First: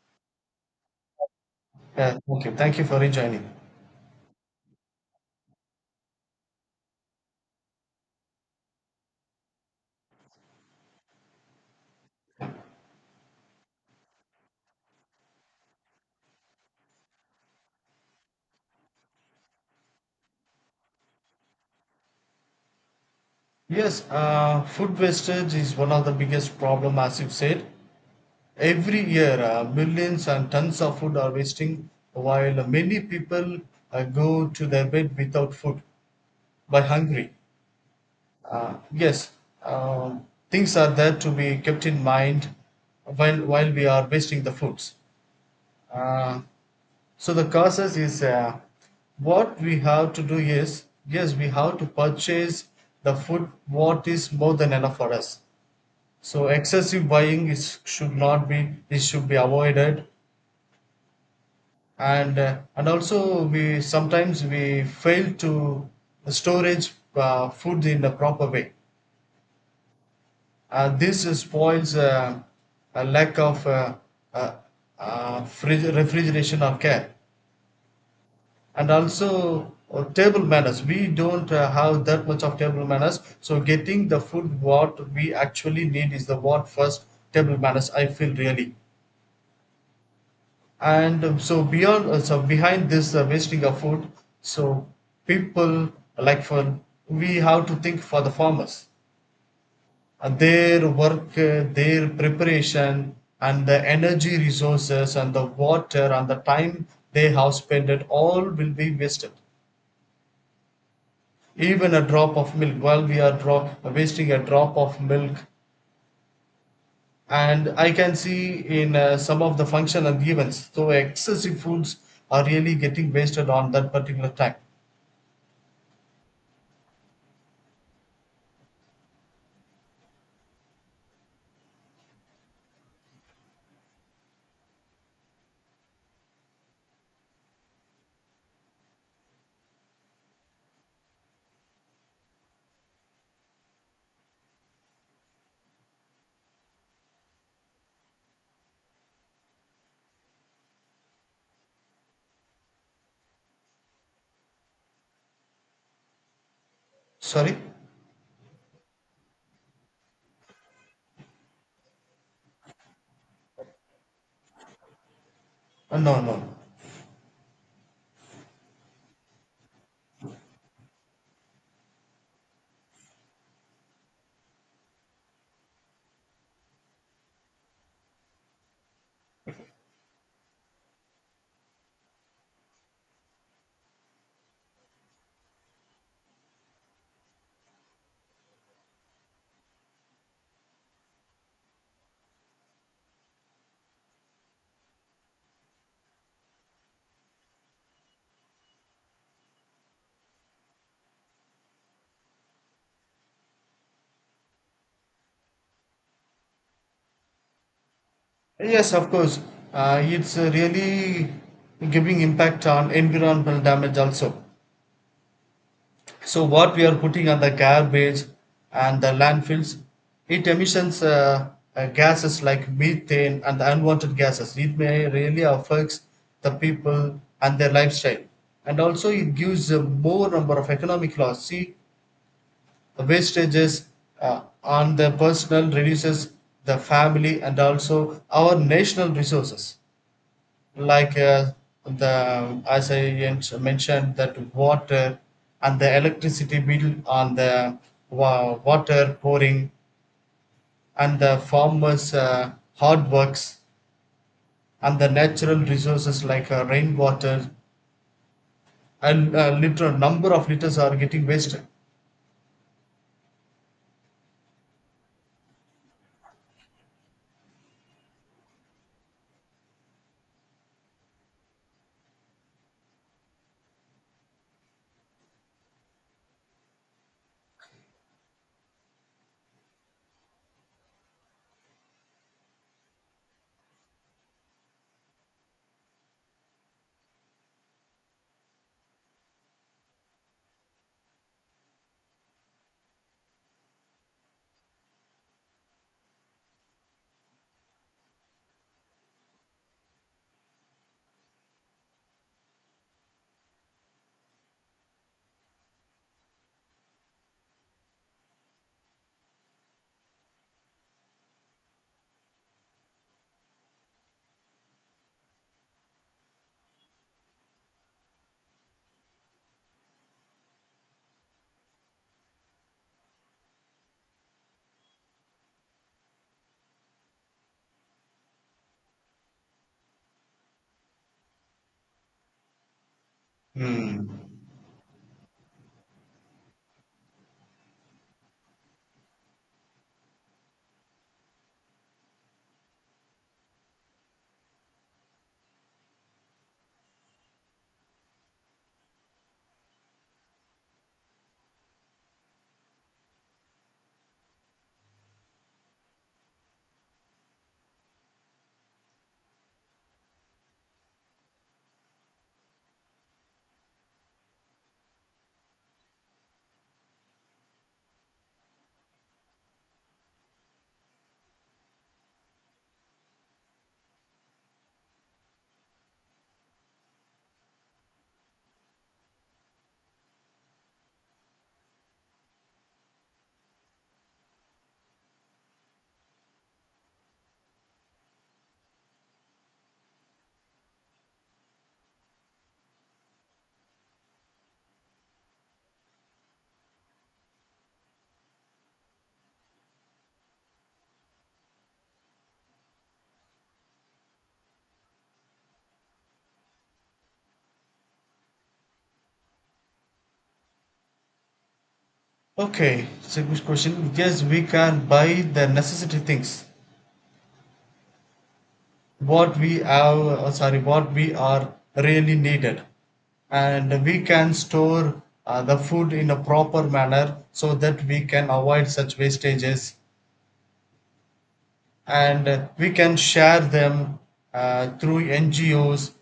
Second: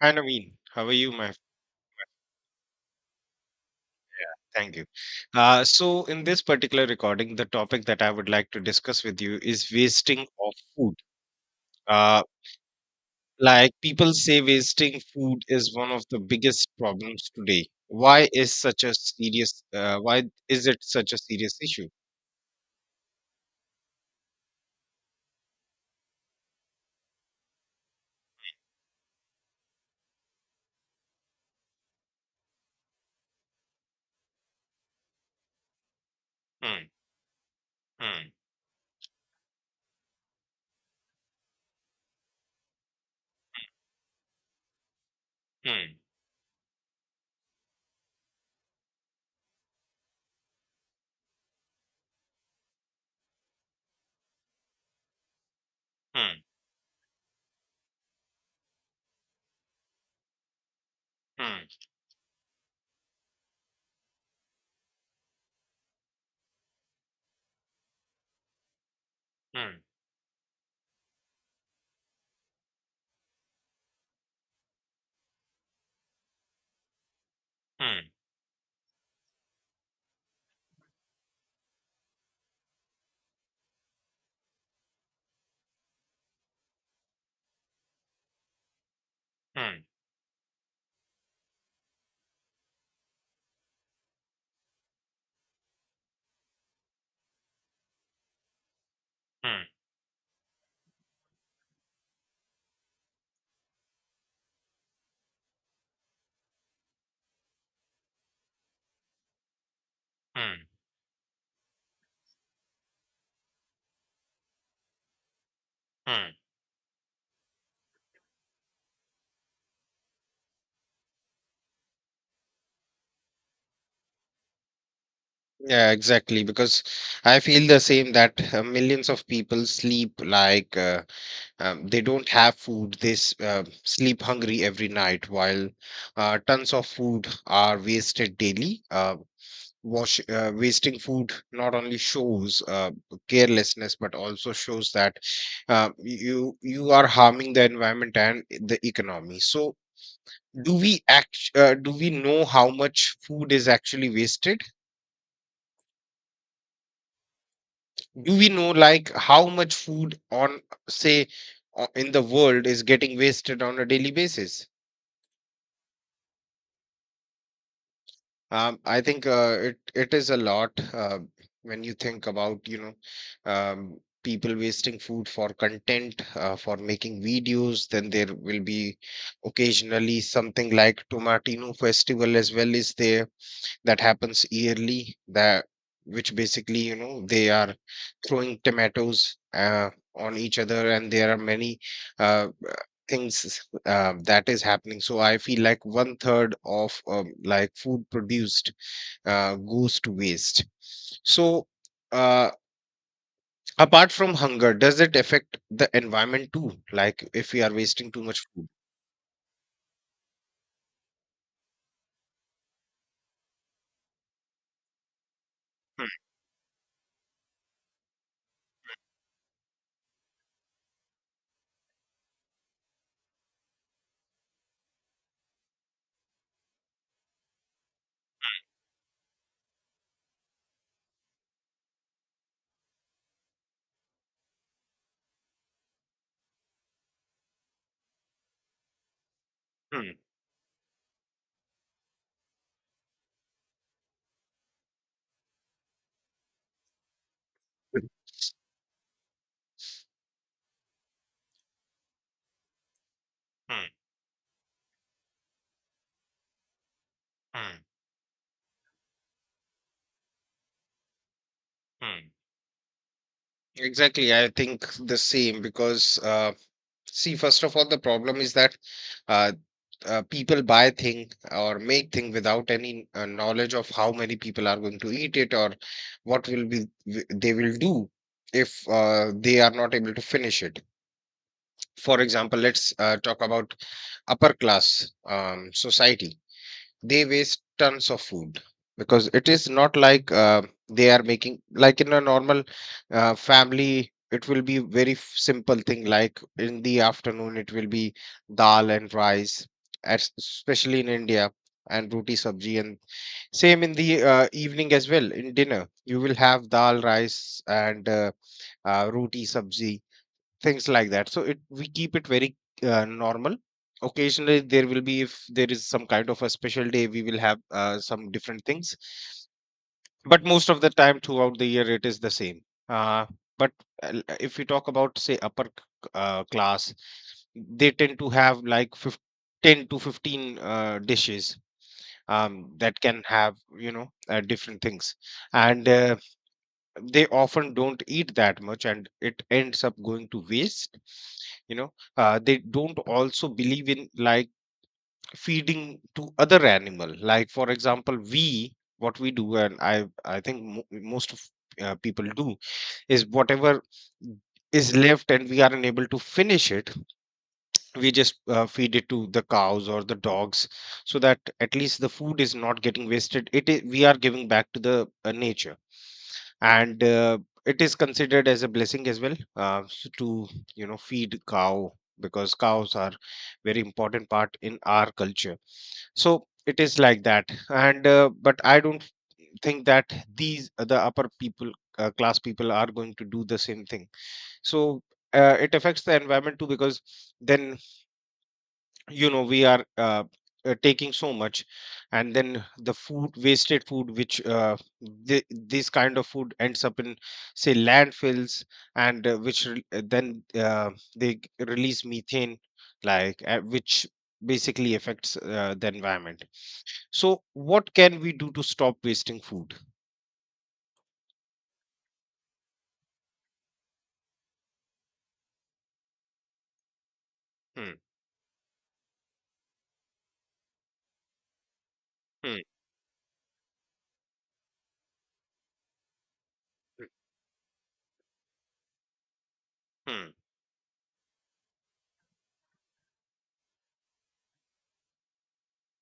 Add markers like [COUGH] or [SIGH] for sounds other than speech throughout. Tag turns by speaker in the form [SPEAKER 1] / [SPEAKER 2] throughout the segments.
[SPEAKER 1] Hi Naveen, how are you? My
[SPEAKER 2] Yeah, okay. Thank you for rejoining.
[SPEAKER 1] thank you. So in this particular recording, the topic that I would like to discuss with you is wasting of food. Uh, like people say, wasting food is one of the biggest problems today. Why is it such a serious issue?
[SPEAKER 2] Yes, food wastage is one of the biggest problem, as you've said. Every year, millions and tons of food are wasting, while many people go to their bed without food, by
[SPEAKER 1] Hmm,
[SPEAKER 2] hungry.
[SPEAKER 1] hmm,
[SPEAKER 2] Uh, yes, um, things are there to be kept in mind while we are wasting the foods.
[SPEAKER 1] hmm,
[SPEAKER 2] Uh, So the causes is what we have to do is yes we have to purchase the food what is more than enough for us.
[SPEAKER 1] hmm,
[SPEAKER 2] So excessive buying is should not be it should be avoided
[SPEAKER 1] hmm,
[SPEAKER 2] and also we sometimes we fail to storage food in the proper way.
[SPEAKER 1] hmm,
[SPEAKER 2] This spoils a lack of uh, fridge, refrigeration or care.
[SPEAKER 1] hmm,
[SPEAKER 2] And also table manners we don't have that much of table manners so getting the food what we actually need is the what first table manners I feel really
[SPEAKER 1] hmm,
[SPEAKER 2] and so beyond so behind this wasting of food so people like for we have to think for the farmers
[SPEAKER 1] hmm,
[SPEAKER 2] and their work their preparation and the energy resources and the water and the time they have spent it all will be wasted
[SPEAKER 1] hmm,
[SPEAKER 2] even a drop of milk while we are wasting a drop of milk.
[SPEAKER 1] hmm.
[SPEAKER 2] And I can see in some of the function and events so excessive foods are really getting wasted on that particular time.
[SPEAKER 1] Yeah, exactly. Because I feel the same that millions of people sleep like. They don't have food they sleep hungry every night while tons of food are wasted daily, wash wasting food not only shows carelessness but also shows that uh, you are harming the environment and the economy. So do we know how much food is actually wasted?
[SPEAKER 2] Sorry.
[SPEAKER 1] Do we know, like, how much food on, say, in the world is getting wasted on a daily basis?
[SPEAKER 2] No, no, no.
[SPEAKER 1] I think it is a lot, when you think about, you know, um, people wasting food for content, for making videos. Then there will be occasionally something like Tomatino Festival as well, is there, that happens yearly, that, which basically, you know, they are throwing tomatoes on each other, and there are many uh, uh, things that is happening. So I feel like one third of, like, food produced goes to waste. So, uh, apart from hunger, does it affect the environment too, like, if we are wasting too much food?
[SPEAKER 2] Yes, of course, it's really giving impact on environmental damage also. So what we are putting on the garbage and the landfills, it emissions gases like methane and the unwanted gases. It may really affects the people and their lifestyle, and also it gives a more number of economic loss. See, the wastages on the personal reduces the family and also our national resources
[SPEAKER 1] Hmm,
[SPEAKER 2] like the as I mentioned that water and the electricity bill on the
[SPEAKER 1] hmm,
[SPEAKER 2] water pouring and the farmers' hard works
[SPEAKER 1] hmm,
[SPEAKER 2] and the natural resources like rainwater
[SPEAKER 1] hmm,
[SPEAKER 2] and literal number of liters are getting wasted.
[SPEAKER 1] hmm. Exactly, I think the same, because, see, first of all, the problem is that uh, people buy thing or make thing without any knowledge of how many people are going to eat it, or what they will do if they are not able to finish it. For example, let's talk about upper class, society. They waste tons of food, because it is not like they are making, like, in a normal, family. It will be very simple thing, like in the afternoon it will be dal and rice, especially in India, and roti sabji, and same in the evening as well, in dinner you will have dal rice and roti sabji, things like that. So, it, we keep it very normal. Occasionally, there will be, if there is some kind of a special day, we will have some different things. But most of the time throughout the year, it is the same. Uh, but if we talk about, say, upper class, they tend to have like 15, 10 to 15 dishes, that can have, you
[SPEAKER 2] Hmm.
[SPEAKER 1] know, different things, and. They often don't eat that much and it ends up going to waste. You know, they don't also believe in, like, feeding to other animal. Like, for example, we, what we do, and I think most of people do, is whatever is left and we are unable to finish it, we just feed it to the cows or the dogs, so that at least the food is not getting wasted, it is, we are giving back to the nature. And it is considered as a blessing as well, to, you know, feed cow, because cows are very important part in our culture. So it is like that. And but I don't think that these, the upper people, class people, are going to do the same thing. So it affects the environment too, because then, you know, we are, taking so much, and then the food, wasted food, which, this kind of food ends up in, say, landfills, and which re- then they g- release methane, which basically affects the environment. So, what can we do to stop wasting food?
[SPEAKER 2] Okay, it's a good question. Yes, we can buy the necessity things
[SPEAKER 1] Hmm,
[SPEAKER 2] what we have sorry what we are really needed,
[SPEAKER 1] hmm,
[SPEAKER 2] and we can store the food in a proper manner so that we can avoid such wastages.
[SPEAKER 1] hmm,
[SPEAKER 2] And we can share them through NGOs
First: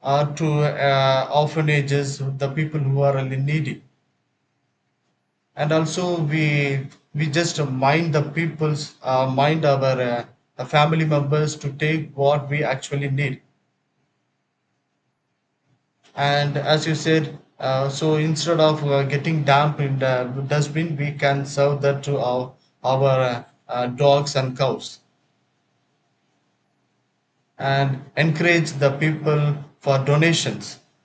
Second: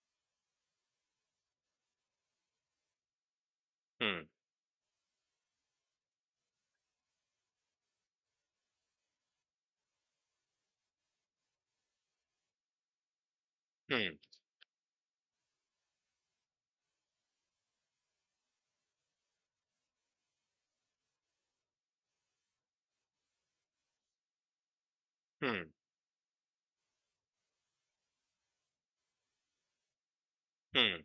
[SPEAKER 2] or to orphanages, the people who are really needy.
[SPEAKER 1] hmm,
[SPEAKER 2] And also we just mind the people's mind our family members to take what we actually need.
[SPEAKER 1] hmm,
[SPEAKER 2] And as you said, so instead of getting dumped in the dustbin we can serve that to our dogs and cows,
[SPEAKER 1] hmm, hmm,
[SPEAKER 2] and encourage the people for donations.
[SPEAKER 1] hmm,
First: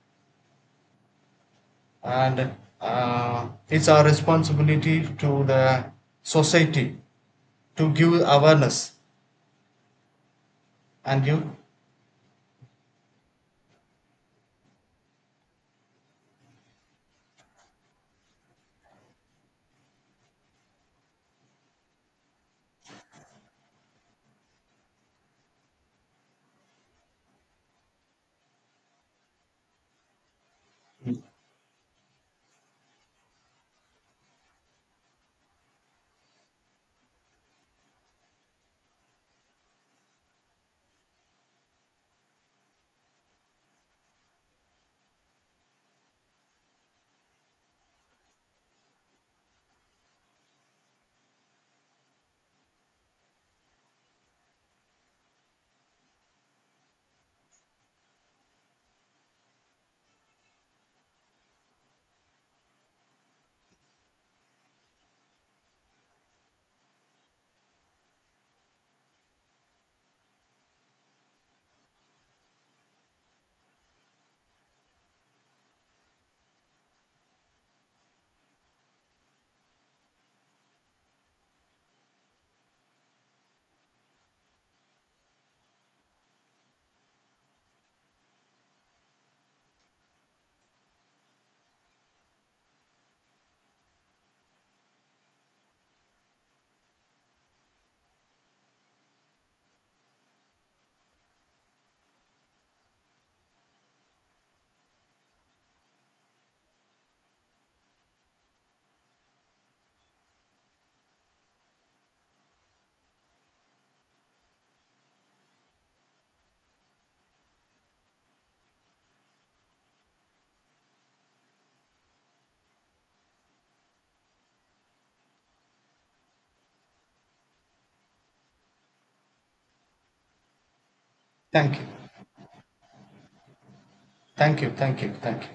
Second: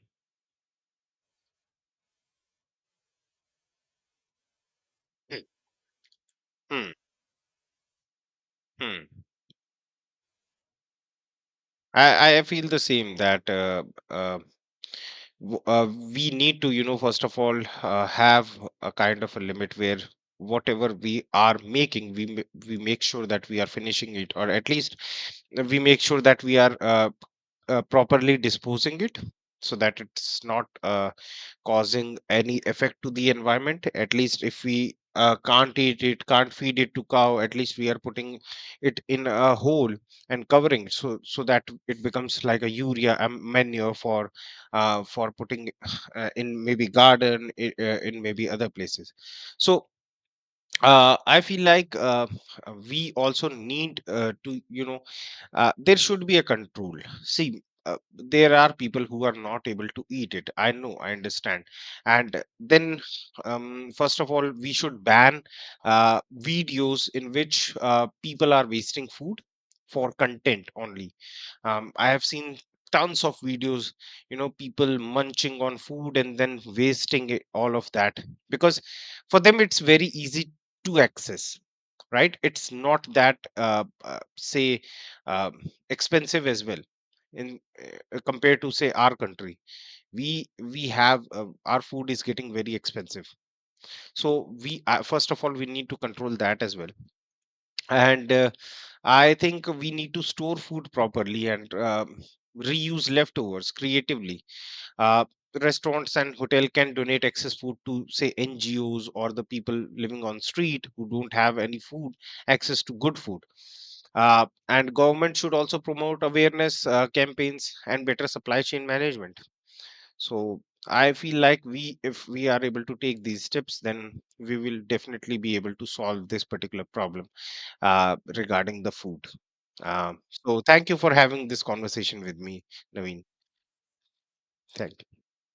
[SPEAKER 2] And it's our responsibility to
[SPEAKER 1] hmm,
[SPEAKER 2] the
[SPEAKER 1] hmm.
[SPEAKER 2] society to give awareness.
[SPEAKER 1] Hmm.
[SPEAKER 2] And you
[SPEAKER 1] I feel the same that, uh, w- uh, we need to, you know, first of all, have a kind of a limit, where whatever we are making, we make sure that we are finishing it, or at least we make sure that we are properly disposing it, so that it's not causing any effect to the environment. At least if we can't eat it, can't feed it to cow, at least we are putting it in a hole and covering, so so that it becomes like a urea, manure for, for putting [SIGHS] in maybe garden, in maybe other places. So I feel like, we also need, to, you know, there should be a control. See, there are people who are not able to eat it. I know, I understand. And then, first of all, we should ban videos in which people are wasting food for content only. Um, I have seen tons of videos, you know, people munching on food and then wasting it, all of that. Because for them it's very easy to access, right? It's not that, say, um, expensive as well, in compared to, say, our country. We have, our food is getting very expensive. So we, first of all, we need to control that as well. And I think we need to store food properly, and reuse leftovers creatively. uh, Restaurants and hotel can donate excess food to, say, NGOs, or the people living on street who don't have any food, access to good food. And government should also promote awareness campaigns and better supply chain management. So, I feel like we, if we are able to take these steps, then we will definitely be able to solve this particular problem, regarding the food. So, thank you for having this
[SPEAKER 2] thank you
[SPEAKER 1] conversation with me, Naveen.
[SPEAKER 2] thank you thank you
[SPEAKER 1] Thank
[SPEAKER 2] thank you